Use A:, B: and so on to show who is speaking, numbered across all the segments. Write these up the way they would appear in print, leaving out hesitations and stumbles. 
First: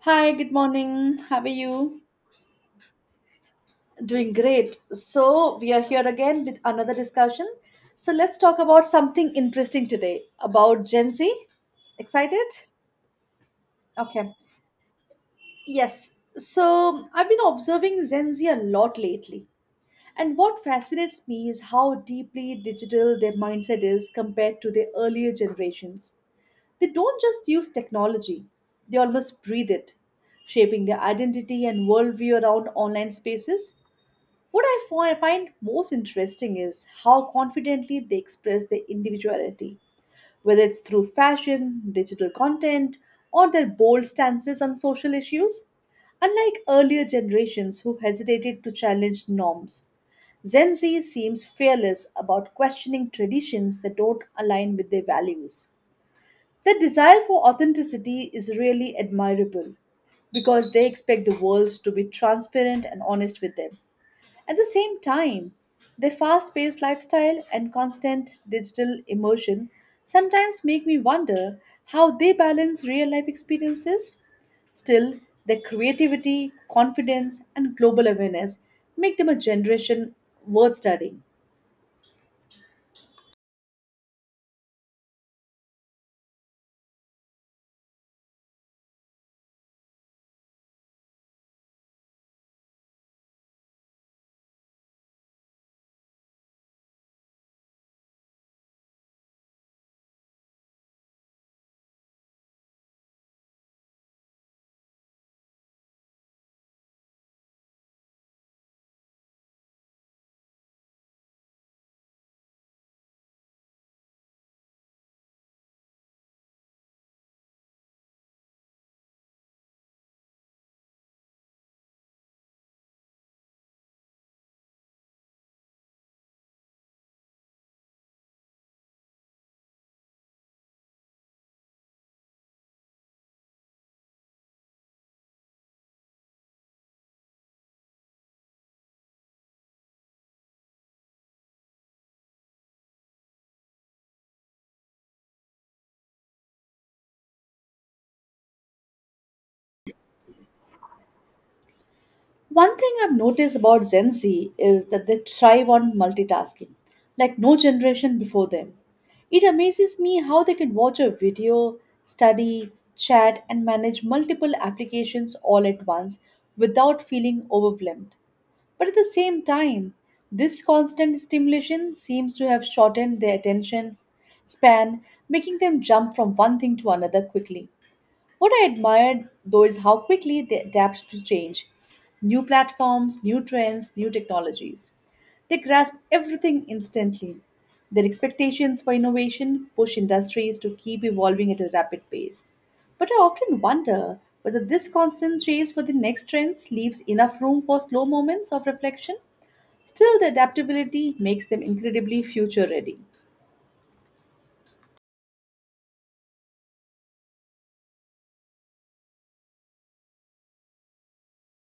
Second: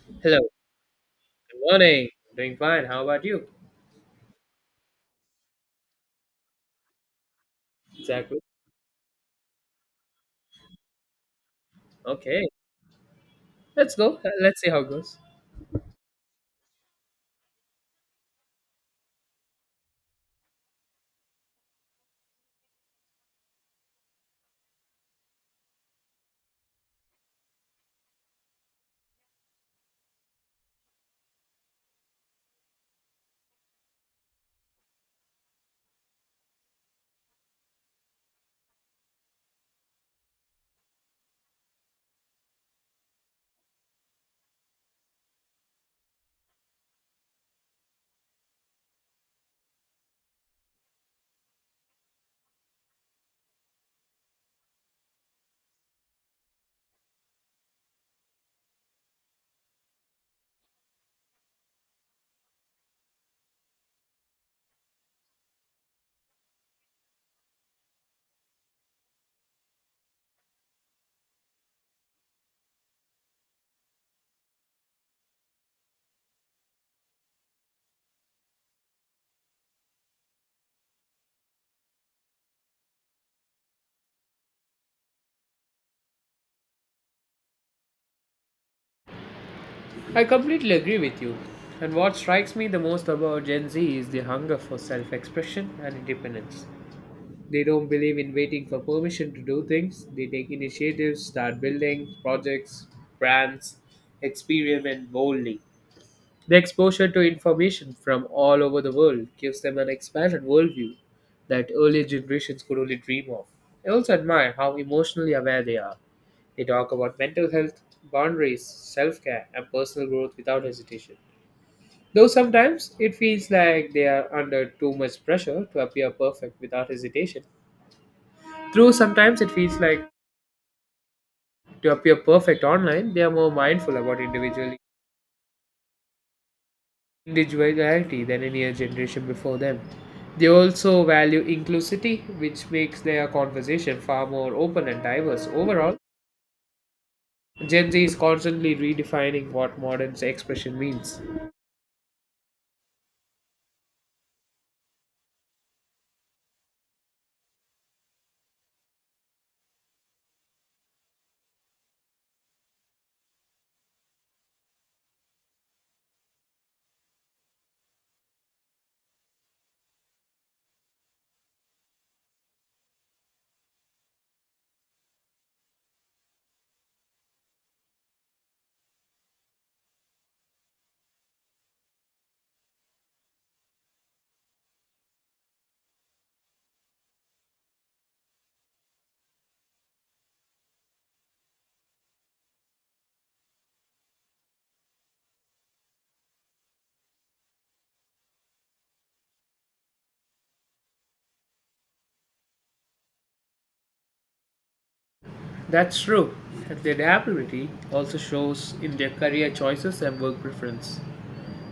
A: Hi,
B: Hello.
A: good morning. How are
B: Good
A: you?
B: morning. Doing fine. How about you?
A: Doing great. So, we are here again with another discussion. So, let's
B: Exactly.
A: talk about something interesting today about Gen Z. Excited?
B: Okay. Let's go.
A: Okay.
B: Let's see how it goes.
A: Yes. So, I've been observing Gen Z a lot lately. And what fascinates me is how deeply digital their mindset is compared to their earlier generations. They don't just use technology, they almost breathe it, shaping their identity and worldview around online spaces. What find most interesting is how confidently they express their individuality, whether it's through fashion, digital content, or their bold stances on social issues. Unlike earlier generations who hesitated to challenge norms, Gen Z seems fearless about questioning traditions that don't align with their values. Their desire for authenticity is really admirable because they expect the world to be transparent and honest with them. At the same time, their fast paced lifestyle and constant digital immersion sometimes make me wonder how they balance real life experiences. Still, their creativity, confidence, and global awareness make them a generation worth studying.
B: I completely agree with you. And what strikes me the most about Gen Z is the hunger for self expression and independence. They don't believe in waiting for permission to do things. They take initiatives, start building projects, brands, experiment boldly. The exposure to information from all over the world gives them an expanded worldview that earlier generations could only dream of. I also admire how emotionally aware they are. They talk about mental health, boundaries, self care, and personal growth without hesitation. Though sometimes it feels like they are under too much pressure to appear perfect without hesitation. Though sometimes it feels like to appear perfect online, they are more mindful about individuality than any other generation before them. They also value inclusivity, which makes their conversation far more open and diverse. Overall, Gen Z is constantly redefining what modern expression means.
A: One thing I've noticed about Gen Z is that they thrive on multitasking, like no generation before them. It amazes me how they can watch a video, study, chat, and manage multiple applications all at once without feeling overwhelmed. But at the same time, this constant stimulation seems to have shortened their attention span, making them jump from one thing to another quickly. What I admire though is how quickly they adapt to change: new platforms, new trends, new technologies. They grasp everything instantly. Their expectations for innovation push industries to keep evolving at a rapid pace. But I often wonder whether this constant chase for the next trends leaves enough room for slow moments of reflection. Still, the adaptability makes them incredibly future ready.
B: That's true. Their adaptability also shows in their career choices and work preference.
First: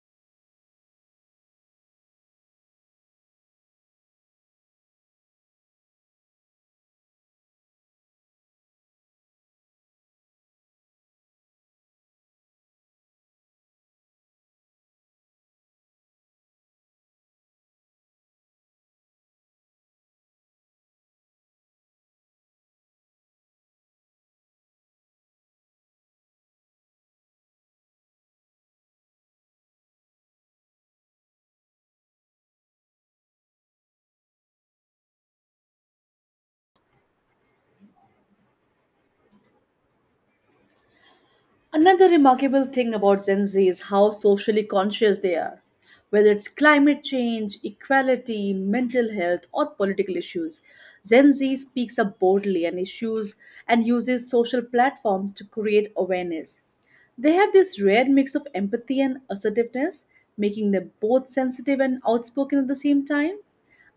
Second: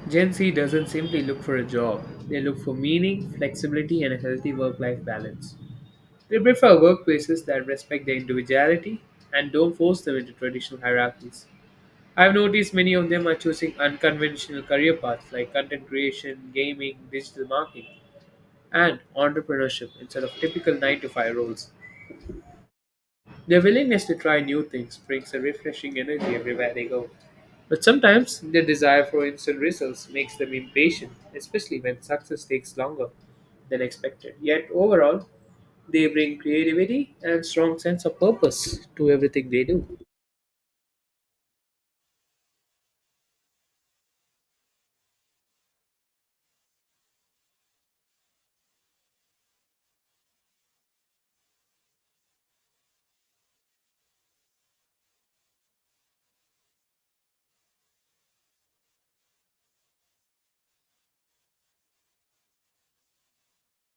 B: Gen Z doesn't simply look for a job, they look for meaning, flexibility, and a healthy work life balance. They prefer workplaces that respect their individuality and don't force them into traditional hierarchies. I've noticed many of them are choosing unconventional career paths like content creation, gaming, digital marketing, and entrepreneurship instead of typical 9 to 5 roles. Their willingness to try new things brings a refreshing energy everywhere they go. But sometimes their desire for instant results makes them impatient, especially when success takes longer than expected. Yet overall, they bring creativity and strong sense of purpose to everything they do.
A: Another remarkable thing about Gen Z is how socially conscious they are. Whether it's climate change, equality, mental health, or political issues, Gen Z speaks up boldly and issues and uses social platforms to create awareness. They have this rare mix of empathy and assertiveness, making them both sensitive and outspoken at the same time.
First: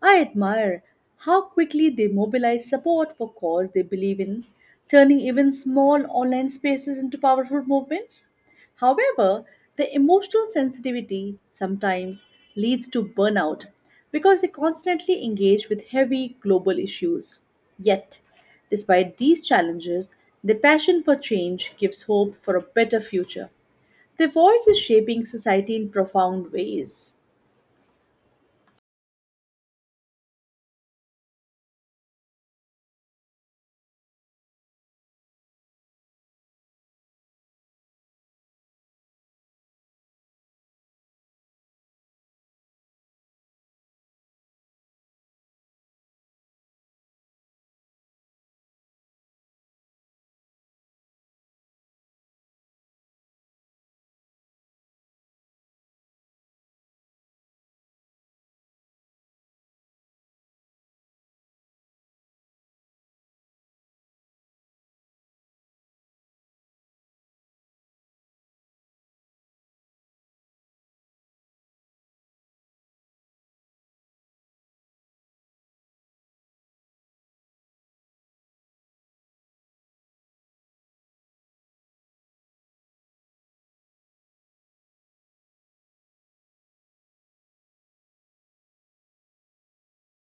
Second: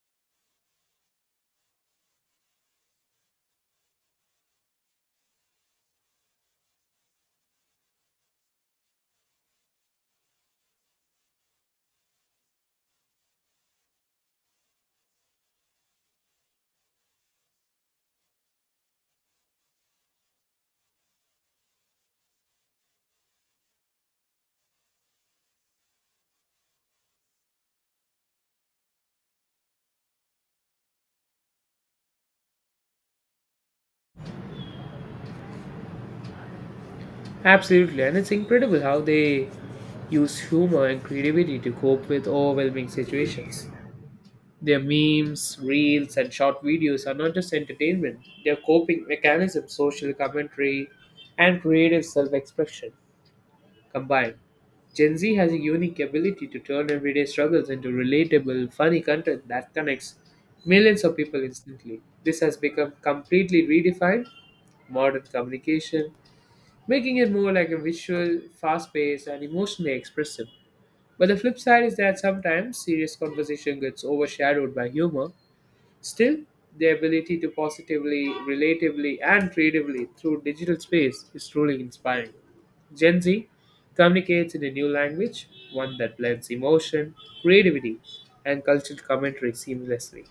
A: I admire how quickly they mobilize support for cause they believe in, turning even small online spaces into powerful movements. However, their emotional sensitivity sometimes leads to burnout because they constantly engage with heavy global issues. Yet, despite these challenges, their passion for change gives hope for a better future. Their voice is shaping society in profound ways.
B: Absolutely, and it's incredible how they use humor and creativity to cope with overwhelming situations. Their memes, reels, and short videos are not just entertainment, they're coping mechanisms, social commentary, and creative self expression combined. Gen Z has a unique ability to turn everyday struggles into relatable, funny content that connects millions of people instantly. This has become completely redefined modern communication making it more like a visual, fast paced, and emotionally expressive. But the flip side is that sometimes serious conversation gets overshadowed by humor. Still, the ability to positively, relatively, and creatively through digital space is truly inspiring. Gen Z communicates in a new language, one that blends emotion, creativity, and cultural commentary seamlessly.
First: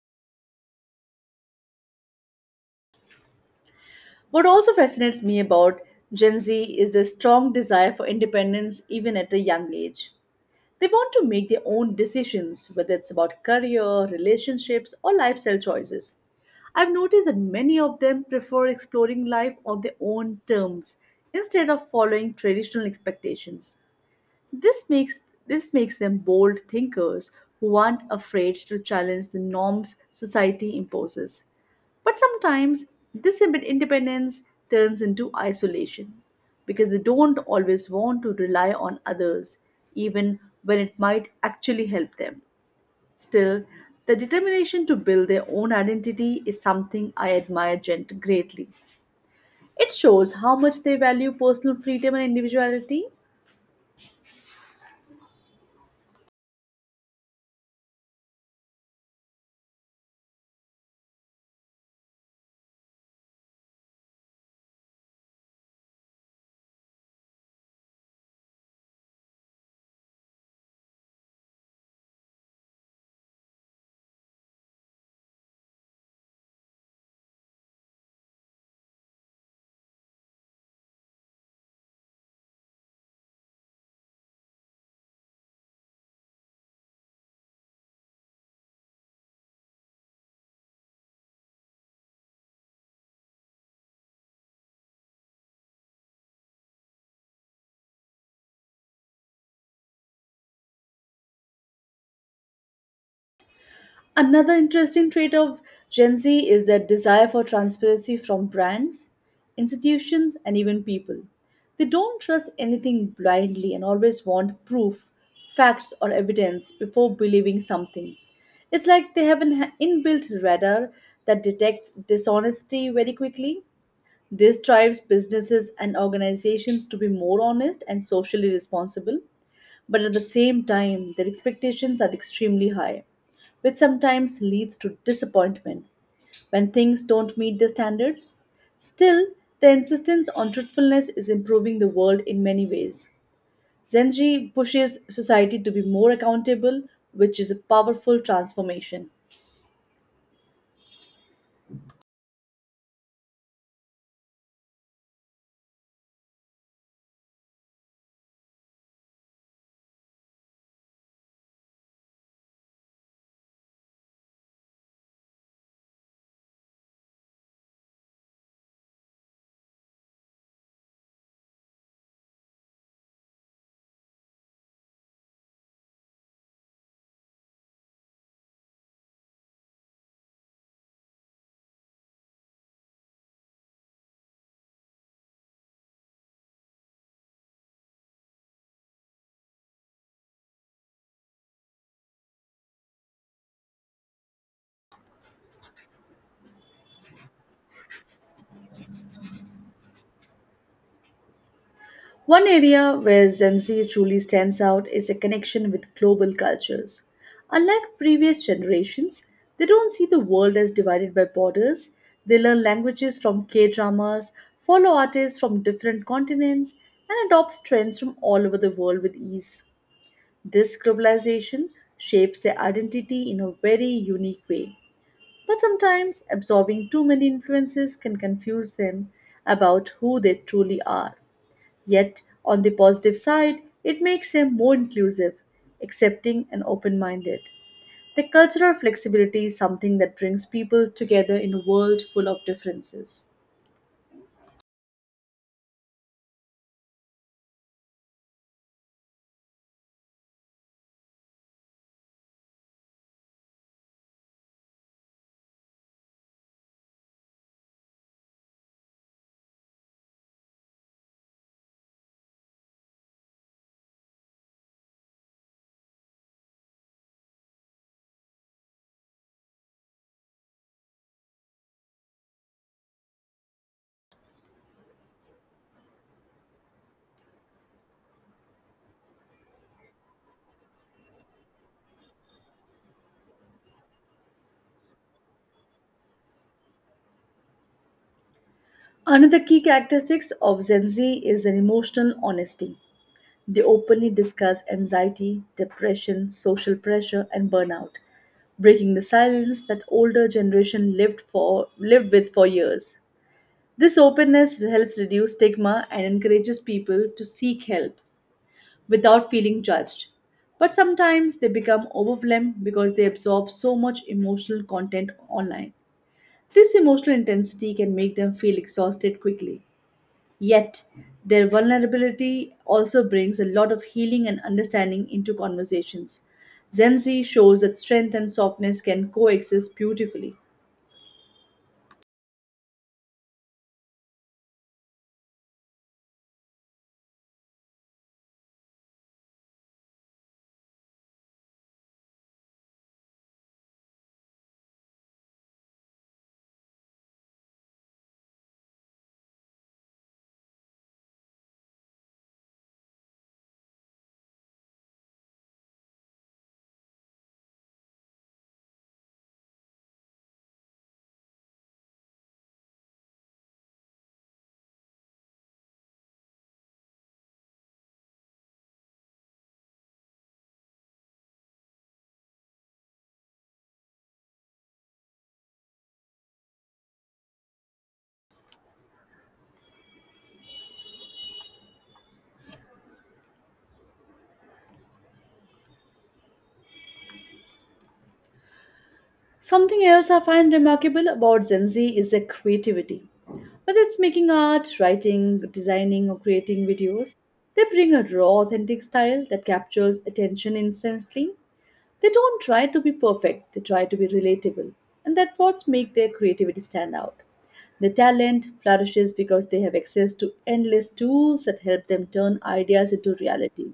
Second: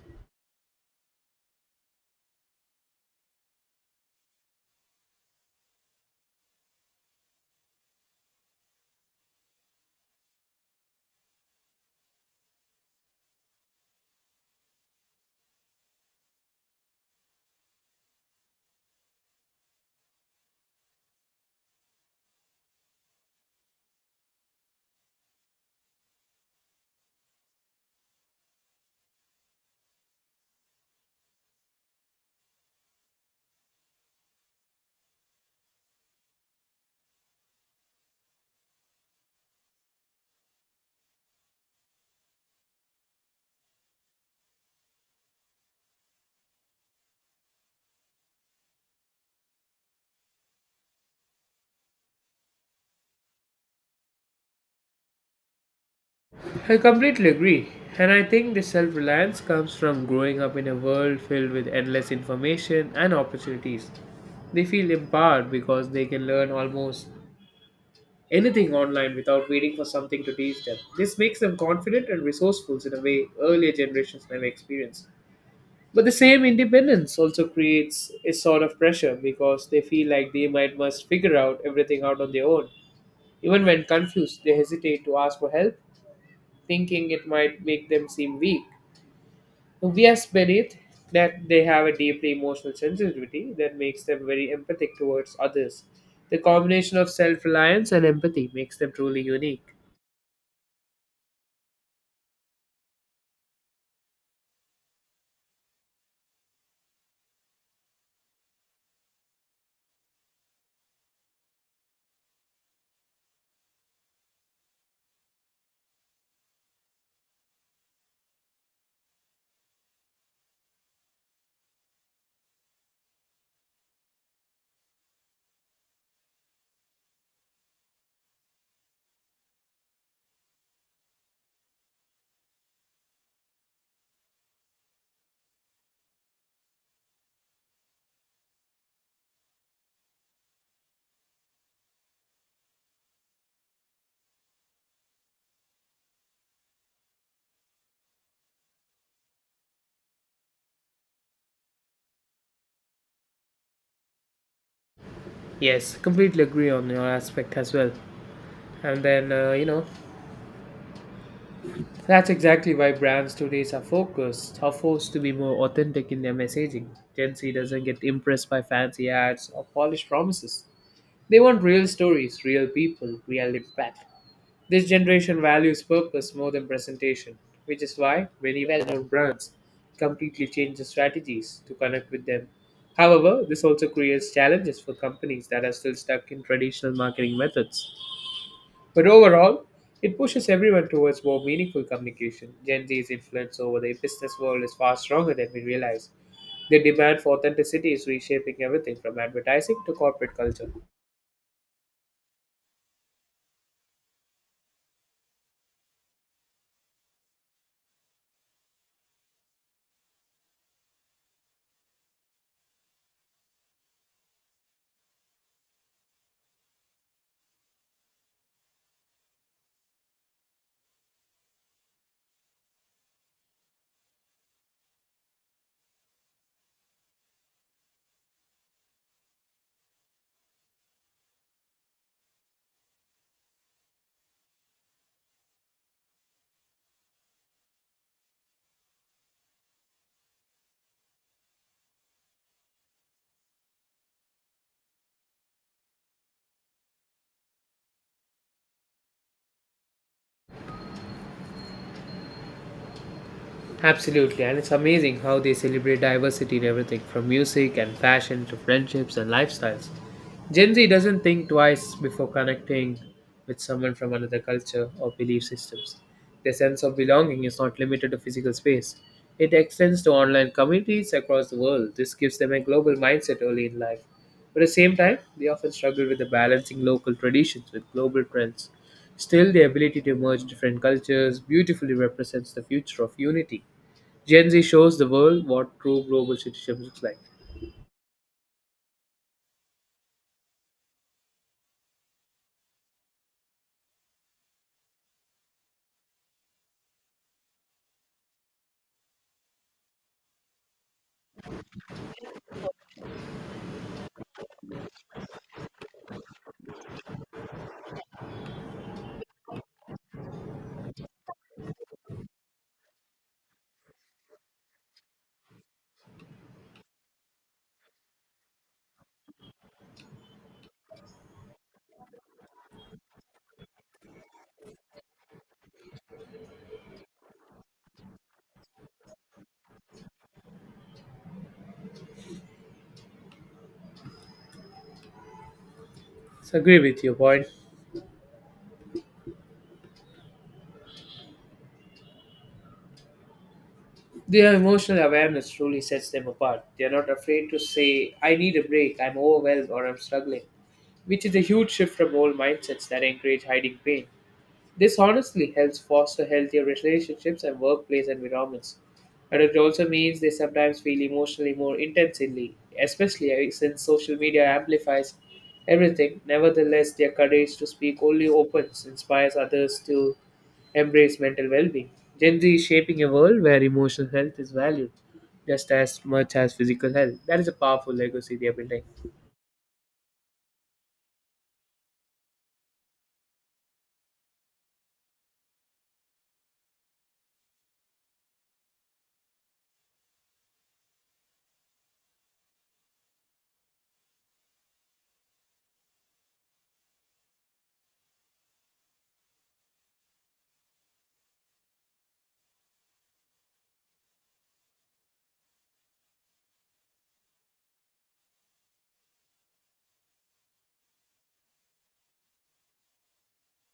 A: What also fascinates me about Gen Z is their strong desire for independence even at a young age. They want to make their own decisions, whether it's about career, relationships, or lifestyle choices. I've noticed that many of them prefer exploring life on their own terms instead of following traditional expectations. This makes this makes them bold thinkers who aren't afraid to challenge the norms society imposes. But sometimes independence turns into isolation because they don't always want to rely on others, even when it might actually help them. Still, the determination to build their own identity is something I admire greatly. It shows how much they value personal freedom and individuality.
B: I completely agree. And I think this self reliance comes from growing up in a world filled with endless information and opportunities. They feel empowered because they can learn almost anything online without waiting for something to teach them. This makes them confident and resourceful in a way earlier generations never experienced. But the same independence also creates a sort of pressure because they feel like they might must figure out everything out on their own. Even when confused, they hesitate to ask for help, thinking it might make them seem weak. We are believed that they have a deeply emotional sensitivity that makes them very empathic towards others. The combination of self reliance and empathy makes them truly unique.
A: Another interesting trait of Gen Z is their desire for transparency from brands, institutions, and even people. They don't trust anything blindly and always want proof, facts, or evidence before believing something. It's like they have an inbuilt radar that detects dishonesty very quickly. This drives businesses and organizations to be more honest and socially responsible, but at the same time, their expectations are extremely high, which sometimes leads to disappointment when things don't meet their standards. Still, the insistence on truthfulness is improving the world in many ways. Zenji pushes society to be more accountable, which is a powerful transformation.
B: Yes, completely agree on your aspect as well. And then, you know, That's exactly why brands today are focused, are forced to be more authentic in their messaging. Gen Z doesn't get impressed by fancy ads or polished promises. They want real stories, real people, real impact. This generation values purpose more than presentation, which is why many well-known brands completely change their strategies to connect with them. However, this also creates challenges for companies that are still stuck in traditional marketing methods. But overall, it pushes everyone towards more meaningful communication. Gen Z's influence over the business world is far stronger than we realize. The demand for authenticity is reshaping everything from advertising to corporate culture.
A: One area where Gen Z truly stands out is a connection with global cultures. Unlike previous generations, they don't see the world as divided by borders. They learn languages from K dramas, follow artists from different continents, and adopt trends from all over the world with ease. This globalization shapes their identity in a very unique way. But sometimes absorbing too many influences can confuse them about who they truly are. Yet, on the positive side, it makes them more inclusive, accepting, and open minded. The cultural flexibility is something that brings people together in a world full of differences.
B: Absolutely, and it's amazing how they celebrate diversity in everything from music and fashion to friendships and lifestyles. Gen Z doesn't think twice before connecting with someone from another culture or belief systems. Their sense of belonging is not limited to physical space, it extends to online communities across the world. This gives them a global mindset early in life. But at the same time, they often struggle with the balancing local traditions with global trends. Still, the ability to merge different cultures beautifully represents the future of unity. Gen Z shows the world what true global citizenship looks like.
A: Another key characteristic of Gen Z is their emotional honesty. They openly discuss anxiety, depression, social pressure, and burnout, breaking the silence that older generation lived with for years. This openness helps reduce stigma and encourages people to seek help without feeling judged. But sometimes they become overwhelmed because they absorb so much emotional content online. This emotional intensity can make them feel exhausted quickly. Yet, their vulnerability also brings a lot of healing and understanding into conversations. Zenzi shows that strength and softness can coexist beautifully.
B: So I agree with your point. Their emotional awareness truly sets them apart. They are not afraid to say, I need a break, I'm overwhelmed, or I'm struggling, which is a huge shift from old mindsets that encourage hiding pain. This honestly helps foster healthier relationships and workplace environments. But it also means they sometimes feel emotionally more intensely, especially since social media amplifies everything. Nevertheless, their courage to speak only opens inspires others to embrace mental well being. Gen Z is shaping a world where emotional health is valued just as much as physical health. That is a powerful legacy they are building.
A: Something else I find remarkable about Gen Z is their creativity. Whether it's making art, writing, designing, or creating videos, they bring a raw, authentic style that captures attention instantly. They don't try to be perfect, they try to be relatable, and that's what makes their creativity stand out. Their talent flourishes because they have access to endless tools that help them turn ideas into reality.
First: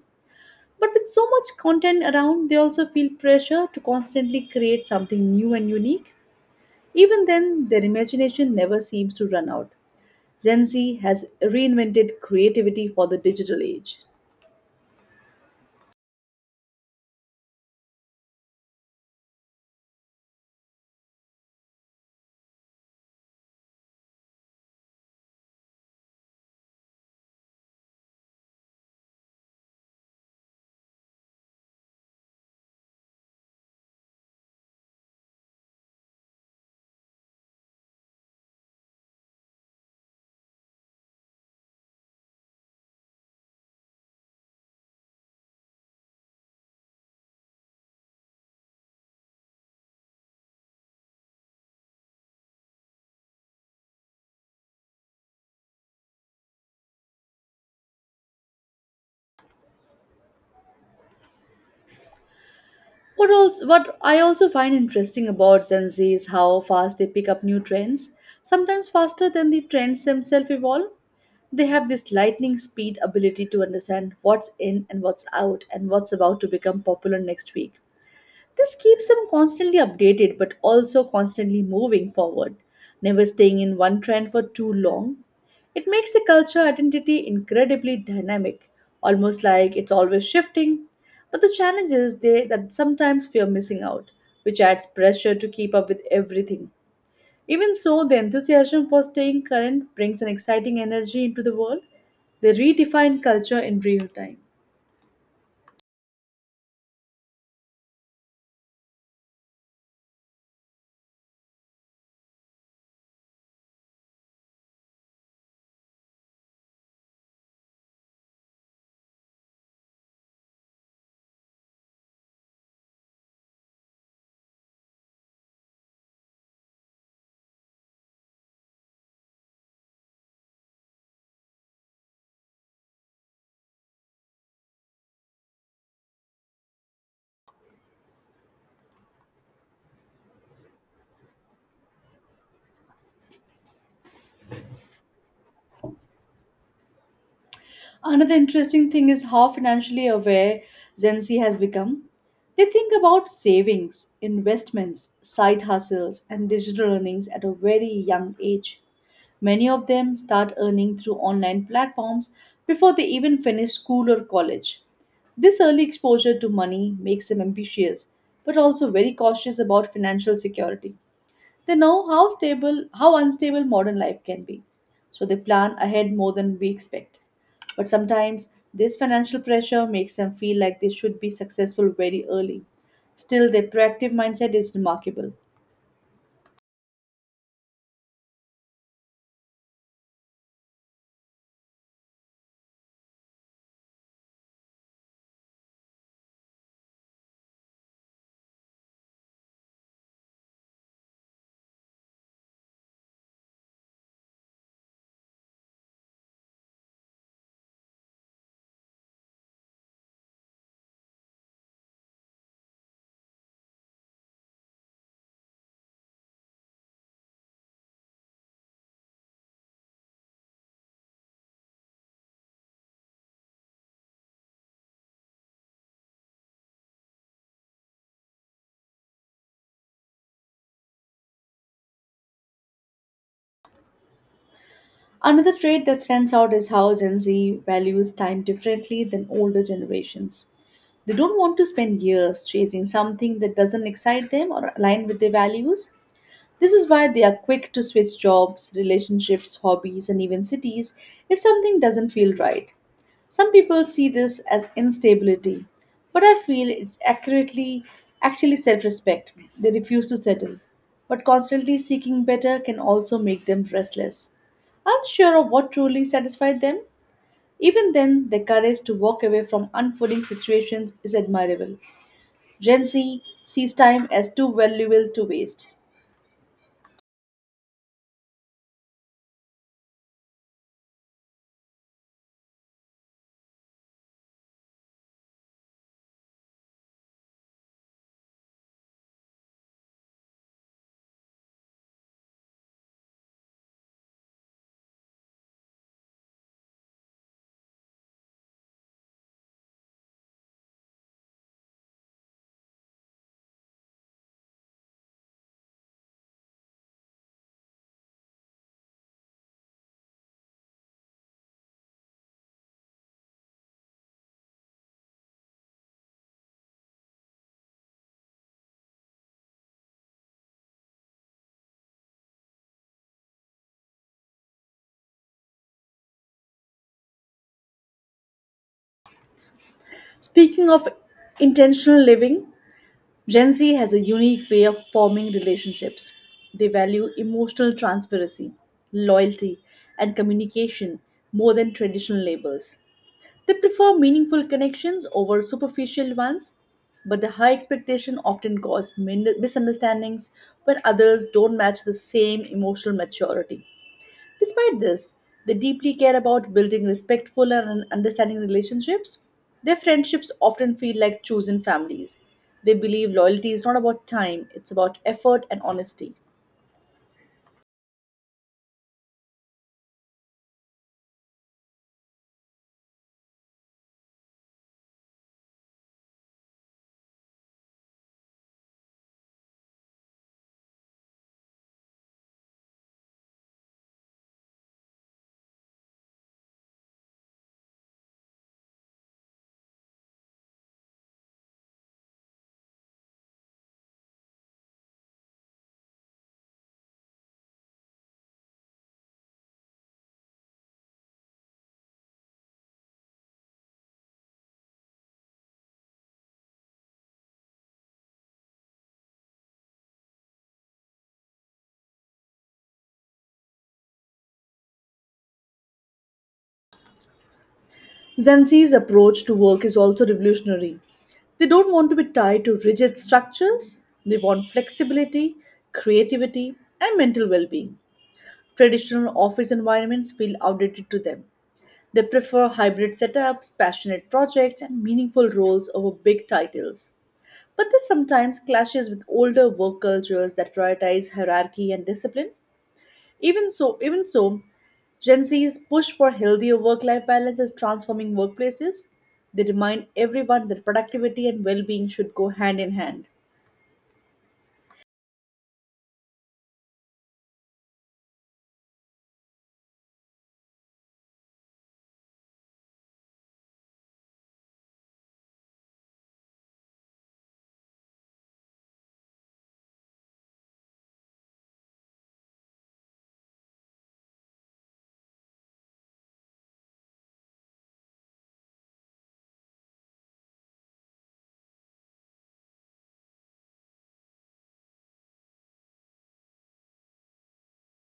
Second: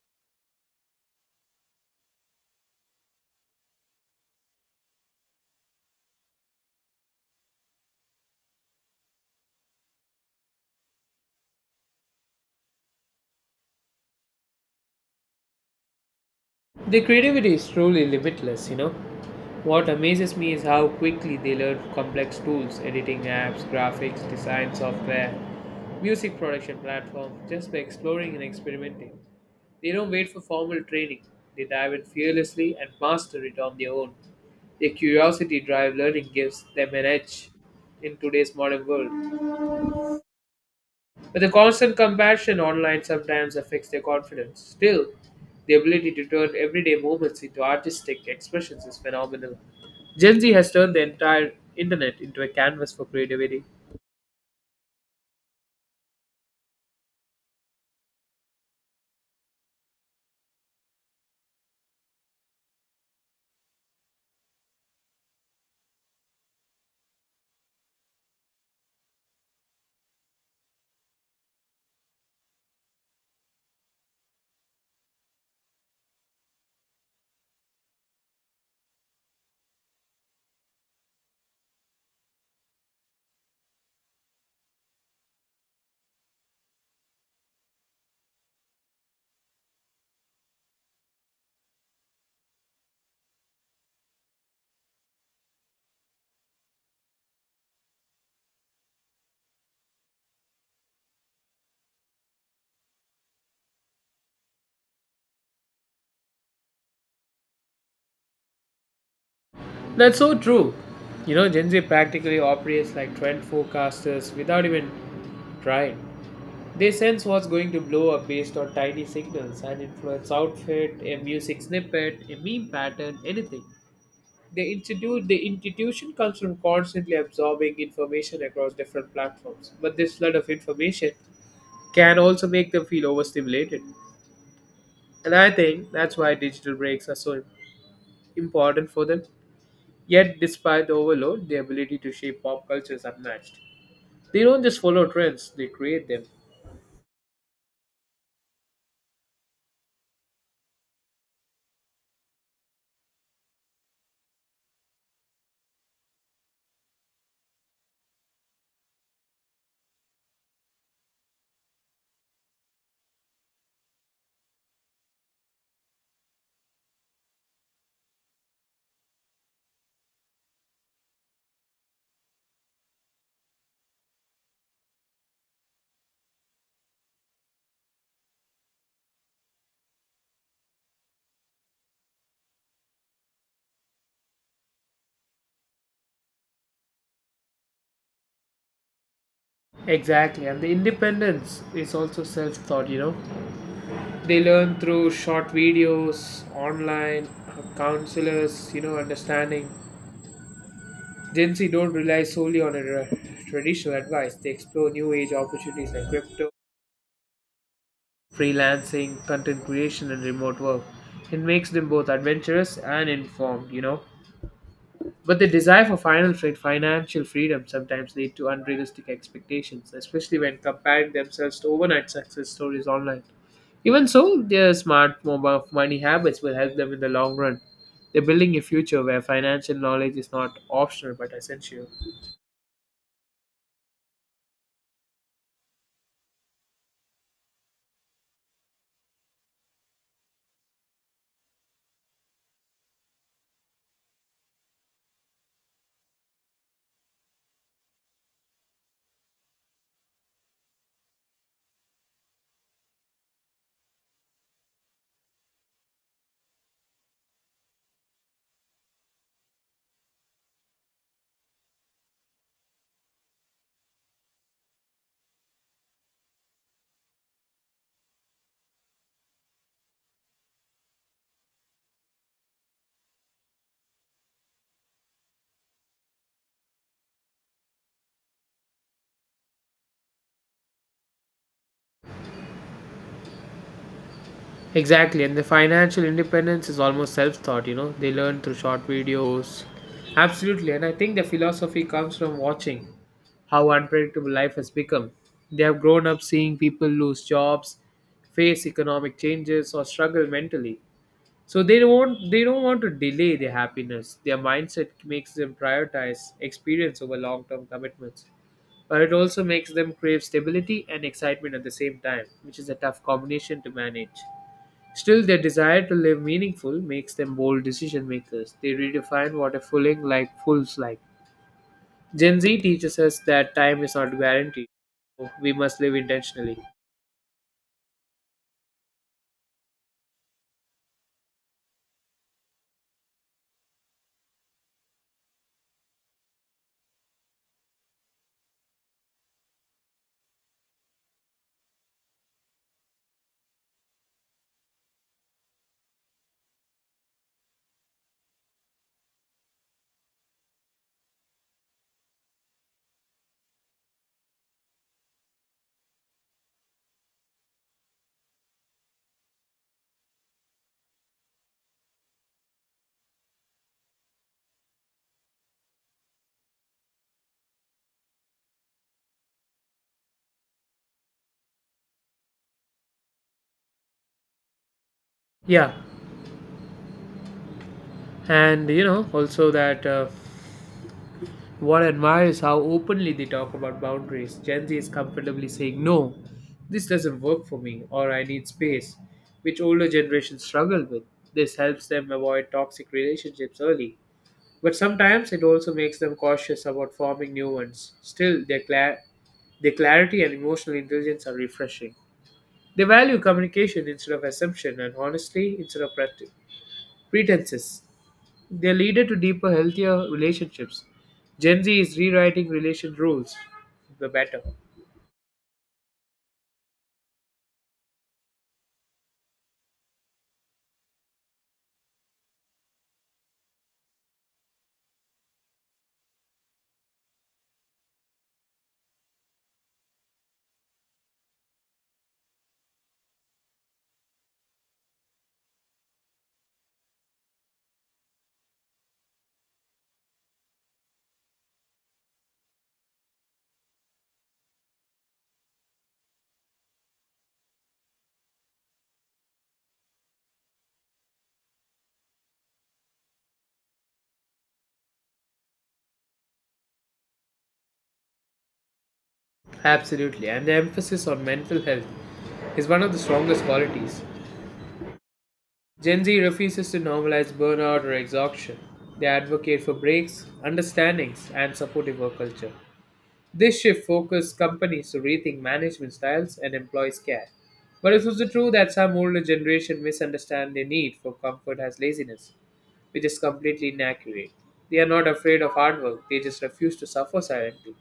A: But with so much content around, they also feel pressure to constantly create something new and unique. Even then, their imagination never seems to run out. Gen Z has reinvented creativity for the digital age.
B: The creativity is truly limitless, you know. What amazes me is how quickly they learn complex tools, editing apps, graphics, design software, music production platforms, just by exploring and experimenting. They don't wait for formal training, they dive in fearlessly and master it on their own. Their curiosity drive learning gives them an edge in today's modern world. But the constant comparison online sometimes affects their confidence. Still, the ability to turn everyday moments into artistic expressions is phenomenal. Gen Z has turned the entire internet into a canvas for creativity.
A: What I also find interesting about Gen Z is how fast they pick up new trends, sometimes faster than the trends themselves evolve. They have this lightning speed ability to understand what's in and what's out and what's about to become popular next week. This keeps them constantly updated but also constantly moving forward, never staying in one trend for too long. It makes the culture identity incredibly dynamic, almost like it's always shifting. But the challenge is that sometimes fear missing out, which adds pressure to keep up with everything. Even so, the enthusiasm for staying current brings an exciting energy into the world. They redefine culture in real time.
B: That's so true. You know, Gen Z practically operates like trend forecasters without even trying. They sense what's going to blow up based on tiny signals and influence outfit, a music snippet, a meme pattern, anything. The institution comes from constantly absorbing information across different platforms, but this flood of information can also make them feel overstimulated. And I think that's why digital breaks are so important for them. Yet, despite the overload, their ability to shape pop culture is unmatched. They don't just follow trends, they create them.
A: Another interesting thing is how financially aware Gen Z has become. They think about savings, investments, side hustles, and digital earnings at a very young age. Many of them start earning through online platforms before they even finish school or college. This early exposure to money makes them ambitious, but also very cautious about financial security. They know how stable, how unstable modern life can be. So they plan ahead more than we expect. But sometimes this financial pressure makes them feel like they should be successful very early. Still, their proactive mindset is remarkable.
B: Exactly, and the independence is also self taught, you know. They learn through short videos, online counselors, you know, understanding. Gen Z don't rely solely on a traditional advice. They explore new age opportunities like crypto, freelancing, content creation, and remote work. It makes them both adventurous and informed, you know. But the desire for financial freedom sometimes lead to unrealistic expectations, especially when comparing themselves to overnight success stories online. Even so, their smart mobile money habits will help them in the long run. They're building a future where financial knowledge is not optional but essential.
A: Another trait that stands out is how Gen Z values time differently than older generations. They don't want to spend years chasing something that doesn't excite them or align with their values. This is why they are quick to switch jobs, relationships, hobbies, and even cities if something doesn't feel right. Some people see this as instability, but I feel it's accurately actually self respect. They refuse to settle, but constantly seeking better can also make them restless, unsure of what truly satisfied them. Even then, their courage to walk away from unfolding situations is admirable. Gen Z sees time as too valuable to waste.
B: Exactly, and the financial independence is almost self taught, you know, they learn through short videos. Absolutely, and I think the philosophy comes from watching how unpredictable life has become. They have grown up seeing people lose jobs, face economic changes, or struggle mentally. So they don't want to delay their happiness. Their mindset makes them prioritize experience over long term commitments. But it also makes them crave stability and excitement at the same time, which is a tough combination to manage. Still, their desire to live meaningful makes them bold decision makers. They redefine what a fooling like fools like. Gen Z teaches us that time is not guaranteed. We must live intentionally.
A: Speaking of intentional living, Gen Z has a unique way of forming relationships. They value emotional transparency, loyalty, and communication more than traditional labels. They prefer meaningful connections over superficial ones, but the high expectation often causes misunderstandings when others don't match the same emotional maturity. Despite this, they deeply care about building respectful and understanding relationships. Their friendships often feel like chosen families. They believe loyalty is not about time, it's about effort and honesty.
B: Yeah, and you know also that what I admire is how openly they talk about boundaries. Gen Z is comfortably saying no, this doesn't work for me, or I need space, which older generations struggle with. This helps them avoid toxic relationships early. But sometimes it also makes them cautious about forming new ones. Still, their clarity and emotional intelligence are refreshing. They value communication instead of assumption and honesty instead of pretenses. They lead to deeper, healthier relationships. Gen Z is rewriting relation rules for the better.
A: Zanzi's approach to work is also revolutionary. They don't want to be tied to rigid structures, they want flexibility, creativity, and mental well being. Traditional office environments feel outdated to them. They prefer hybrid setups, passionate projects, and meaningful roles over big titles. But this sometimes clashes with older work cultures that prioritize hierarchy and discipline. Even so, Gen Z's push for healthier work-life balance is transforming workplaces. They remind everyone that productivity and well-being should go hand in hand.
B: Absolutely, and the emphasis on mental health is one of the strongest qualities. Gen Z refuses to normalize burnout or exhaustion. They advocate for breaks, understandings, and supportive work culture. This shift forces companies to rethink management styles and employees' care. But it's also true that some older generation misunderstand their need for comfort as laziness, which is completely inaccurate. They are not afraid of hard work, they just refuse to suffer silently.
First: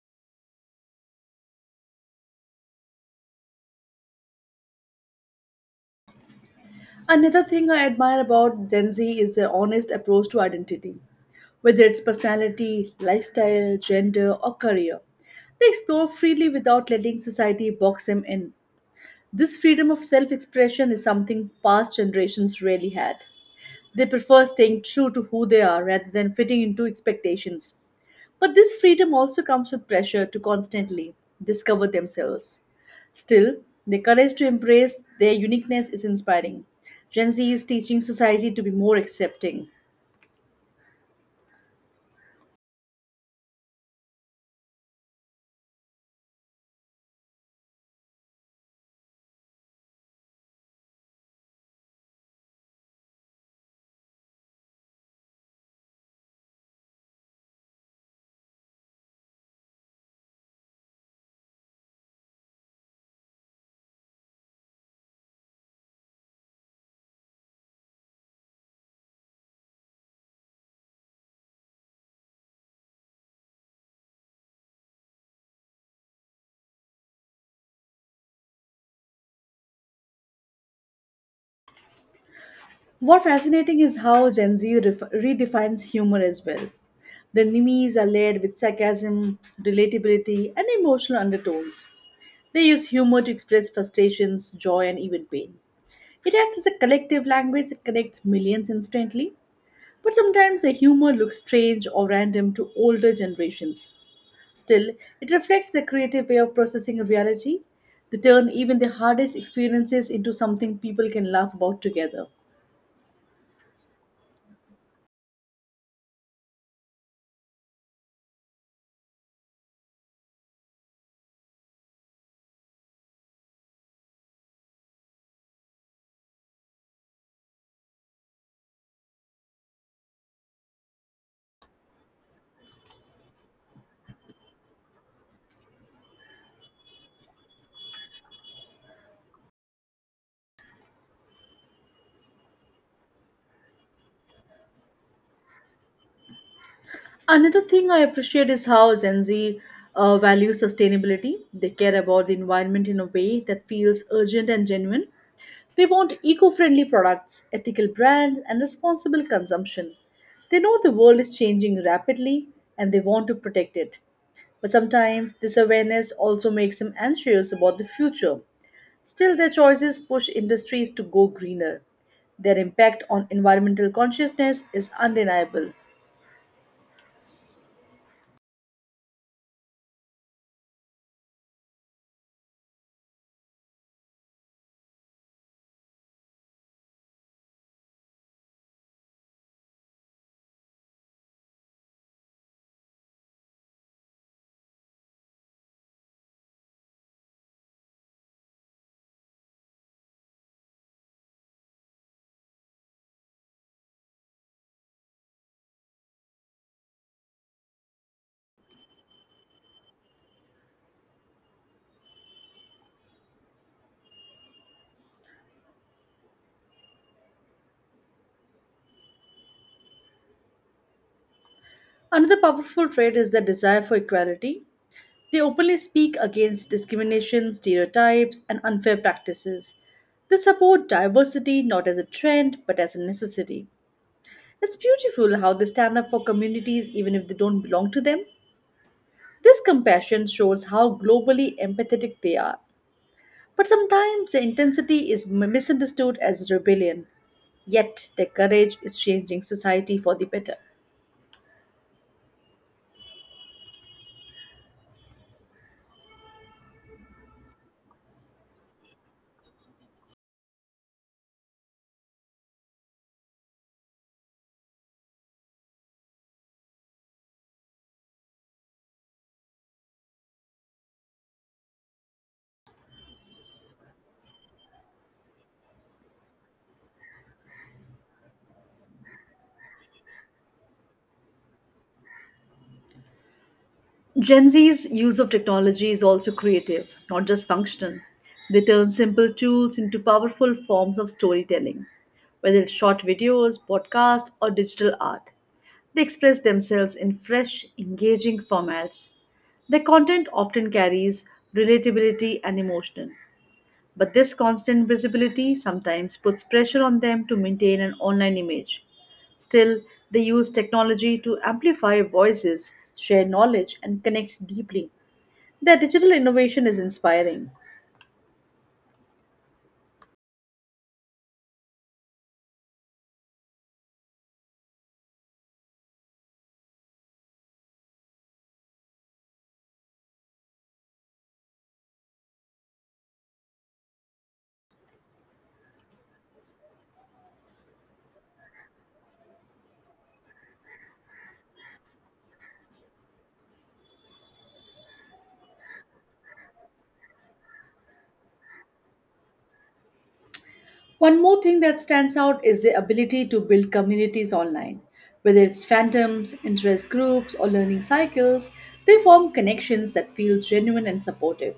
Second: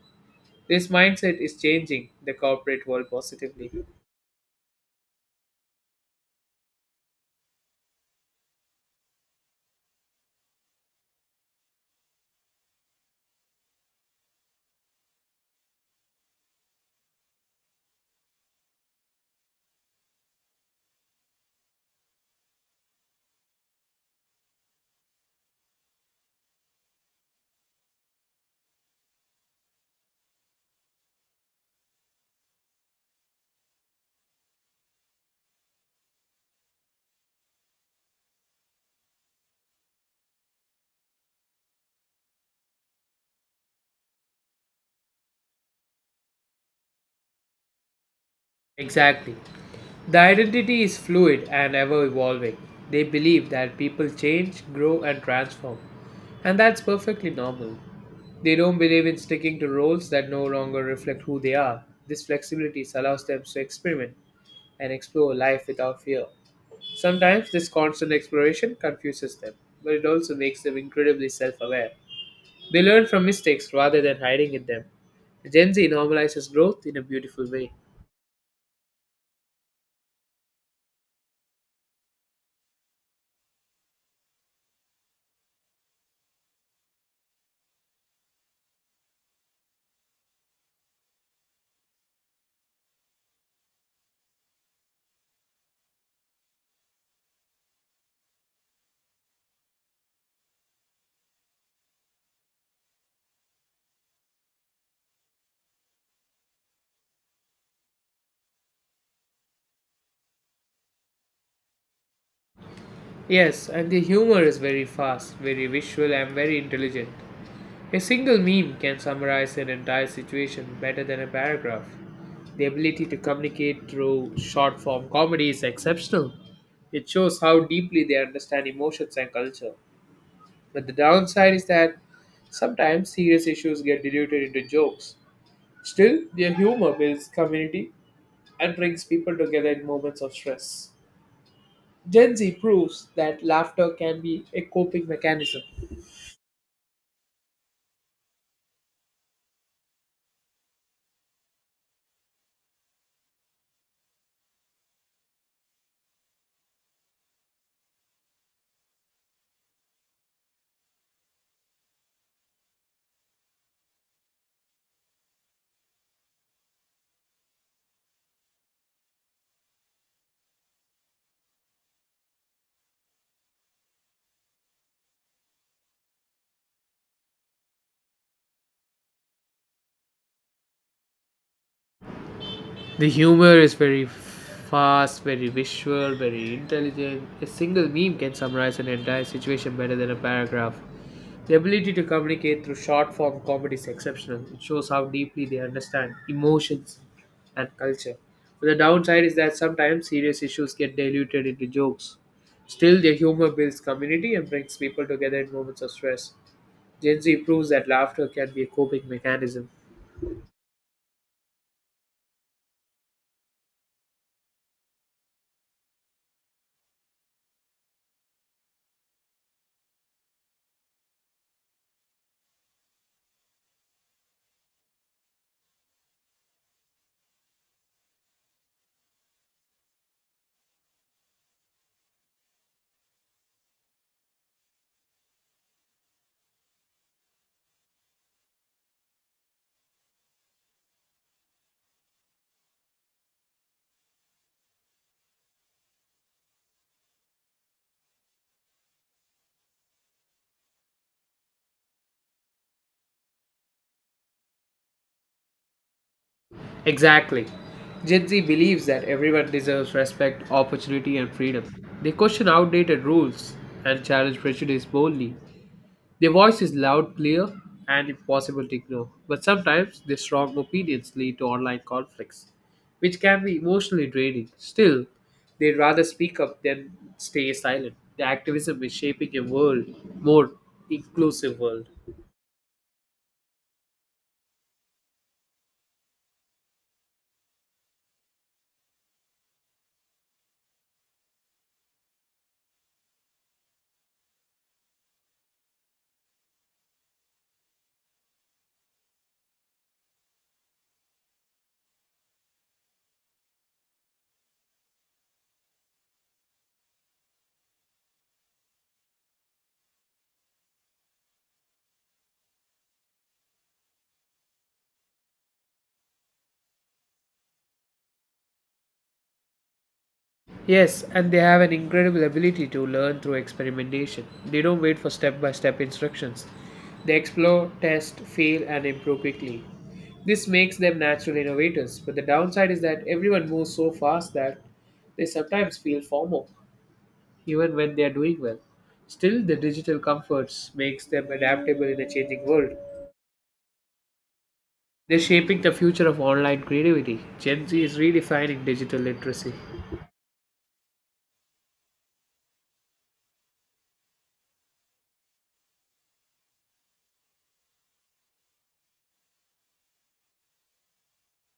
B: This mindset is changing the corporate world positively.
A: Another thing I admire about Gen Z is their honest approach to identity, whether it's personality, lifestyle, gender, or career. They explore freely without letting society box them in. This freedom of self expression is something past generations rarely had. They prefer staying true to who they are rather than fitting into expectations. But this freedom also comes with pressure to constantly discover themselves. Still, the courage to embrace their uniqueness is inspiring. Gen Z is teaching society to be more accepting.
B: Exactly. The identity is fluid and ever evolving. They believe that people change, grow, and transform. And that's perfectly normal. They don't believe in sticking to roles that no longer reflect who they are. This flexibility allows them to experiment and explore life without fear. Sometimes this constant exploration confuses them, but it also makes them incredibly self aware. They learn from mistakes rather than hiding in them. Gen Z normalizes growth in a beautiful way.
A: What fascinating is how redefines humor as well. The memes are layered with sarcasm, relatability, and emotional undertones. They use humor to express frustrations, joy, and even pain. It acts as a collective language that connects millions instantly. But sometimes their humor looks strange or random to older generations. Still, it reflects their creative way of processing reality. They turn even the hardest experiences into something people can laugh about together.
B: Yes, and the humor is very fast, very visual, and very intelligent. A single meme can summarize an entire situation better than a paragraph. The ability to communicate through short form comedy is exceptional. It shows how deeply they understand emotions and culture. But the downside is that sometimes serious issues get diluted into jokes. Still, their humor builds community and brings people together in moments of stress. Gen Z proves that laughter can be a coping mechanism.
A: Another thing I appreciate is how Gen Z values sustainability. They care about the environment in a way that feels urgent and genuine. They want eco friendly products, ethical brands, and responsible consumption. They know the world is changing rapidly and they want to protect it. But sometimes this awareness also makes them anxious about the future. Still, their choices push industries to go greener. Their impact on environmental consciousness is undeniable.
B: The humor is very fast, very visual, very intelligent. A single meme can summarize an entire situation better than a paragraph. The ability to communicate through short form comedy is exceptional. It shows how deeply they understand emotions and culture. But the downside is that sometimes serious issues get diluted into jokes. Still, their humor builds community and brings people together in moments of stress. Gen Z proves that laughter can be a coping mechanism.
A: Another powerful trait is their desire for equality. They openly speak against discrimination, stereotypes, and unfair practices. They support diversity not as a trend but as a necessity. It's beautiful how they stand up for communities even if they don't belong to them. This compassion shows how globally empathetic they are. But sometimes their intensity is misunderstood as rebellion, yet their courage is changing society for the better.
B: Exactly. Gen Z believes that everyone deserves respect, opportunity, and freedom. They question outdated rules and challenge prejudice boldly. Their voice is loud, clear, and impossible to ignore. But sometimes their strong opinions lead to online conflicts, which can be emotionally draining. Still, they'd rather speak up than stay silent. Their activism is shaping a world, more inclusive world.
A: Gen Z's use of technology is also creative, not just functional. They turn simple tools into powerful forms of storytelling, whether it's short videos, podcasts, or digital art. They express themselves in fresh, engaging formats. Their content often carries relatability and emotion, but this constant visibility sometimes puts pressure on them to maintain an online image. Still, they use technology to amplify voices, share knowledge, and connect deeply. Their digital innovation is inspiring.
B: Yes, and they have an incredible ability to learn through experimentation. They don't wait for step by step instructions. They explore, test, fail, and improve quickly. This makes them natural innovators, but the downside is that everyone moves so fast that they sometimes feel formal, even when they are doing well. Still, the digital comforts makes them adaptable in a changing world. They're shaping the future of online creativity. Gen Z is redefining digital literacy.
A: One more thing that stands out is the ability to build communities online. Whether it's fandoms, interest groups, or learning cycles, they form connections that feel genuine and supportive.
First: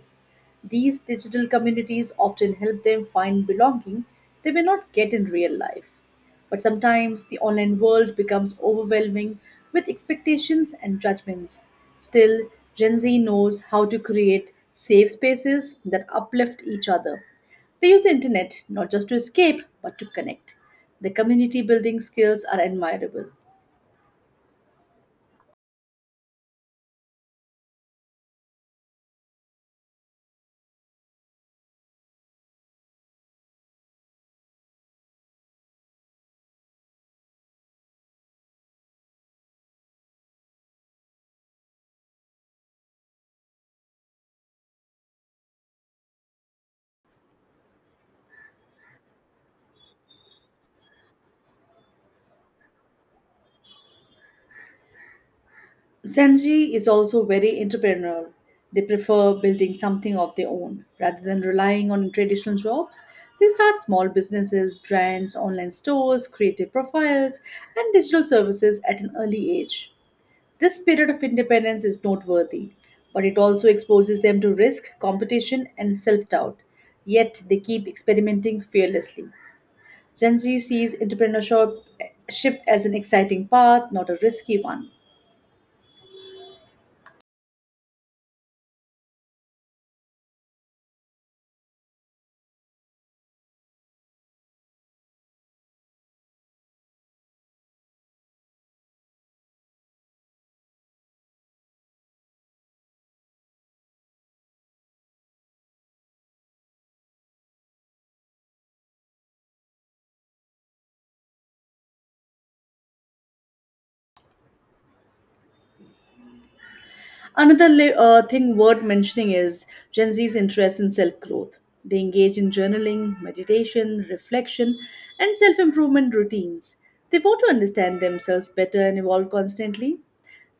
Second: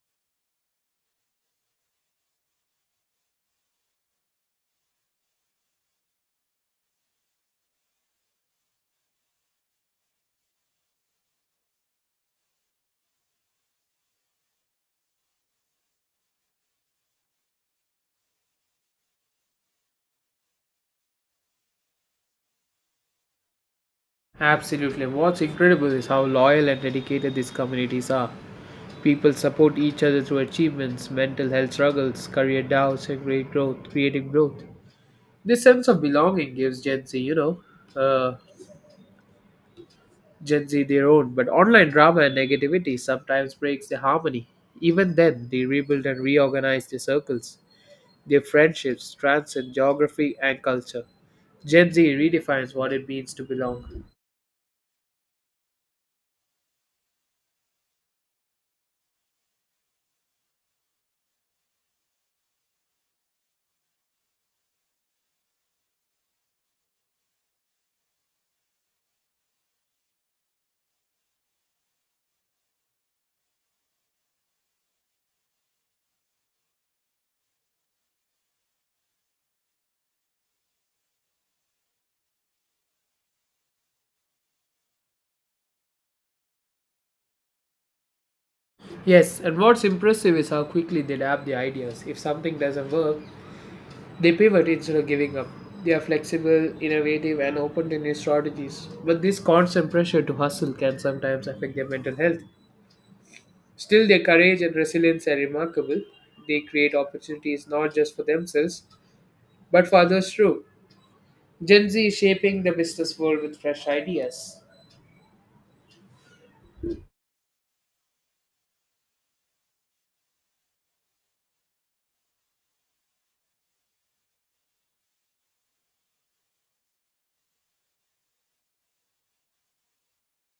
A: These digital communities often help them find belonging they may not get in real life. But sometimes the online world becomes overwhelming with expectations and judgments. Still, Gen Z knows how to create safe spaces that uplift each other. They use the internet not just to escape but to connect. The community building skills are admirable.
B: Absolutely. What's incredible is how loyal and dedicated these communities are. People support each other through achievements, mental health struggles, career doubts, and great growth, creative growth. This sense of belonging gives Gen Z, uh, Gen Z their own. But online drama and negativity sometimes breaks the harmony. Even then, they rebuild and reorganize their circles, their friendships, transcend geography and culture. Gen Z redefines what it means to belong.
A: Gen Z is also very entrepreneurial. They prefer building something of their own rather than relying on traditional jobs. They start small businesses, brands, online stores, creative profiles, and digital services at an early age. This period of independence is noteworthy, but it also exposes them to risk, competition, and self doubt. Yet they keep experimenting fearlessly. Gen Z sees entrepreneurship as an exciting path, not a risky one.
B: Yes, and what's impressive is how quickly they adapt the ideas. If something doesn't work, they pivot instead of giving up. They are flexible, innovative, and open to new strategies. But this constant pressure to hustle can sometimes affect their mental health. Still, their courage and resilience are remarkable. They create opportunities not just for themselves, but for others too. Gen Z is shaping the business world with fresh ideas.
A: Another thing worth mentioning is Gen Z's interest in self growth. They engage in journaling, meditation, reflection, and self improvement routines. They want to understand themselves better and evolve constantly.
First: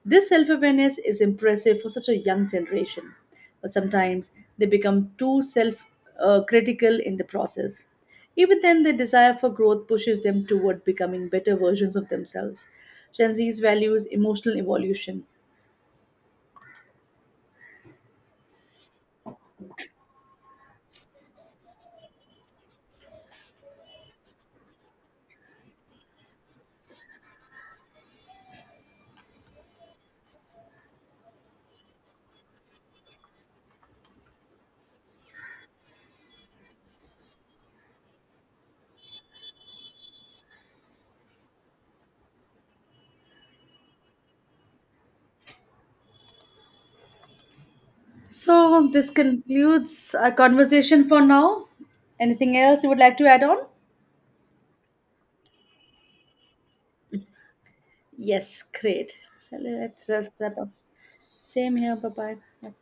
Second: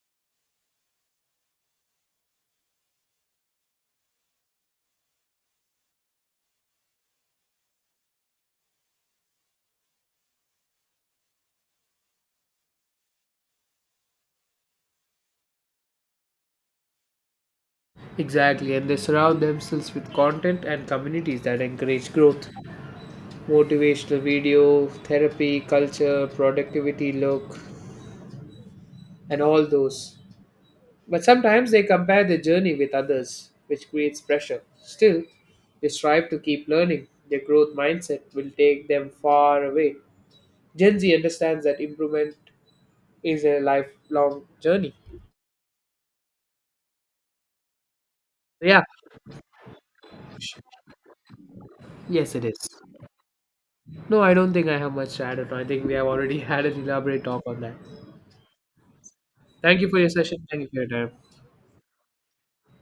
A: This self awareness is impressive for such a young generation, but sometimes they become too self critical in the process. Even then, their desire for growth pushes them toward becoming better versions of themselves. Gen Z's values emotional evolution.
B: Exactly, and they surround themselves with content and communities that encourage growth. Motivational video, therapy, culture, productivity look, and all those. But sometimes they compare their journey with others, which creates pressure. Still, they strive to keep learning. Their growth mindset will take them far away. Gen Z understands that improvement is a lifelong journey. Yeah,
A: So this concludes our conversation for now.
B: yes, it is.
A: Anything else you would like to add on?
B: No, I don't think I have much to add on. I think we have already had an elaborate talk on that.
A: Yes, great. So
B: Thank you for your
A: let's,
B: session.
A: let's wrap
B: Thank you
A: up.
B: for your time.
A: Same here. Bye bye.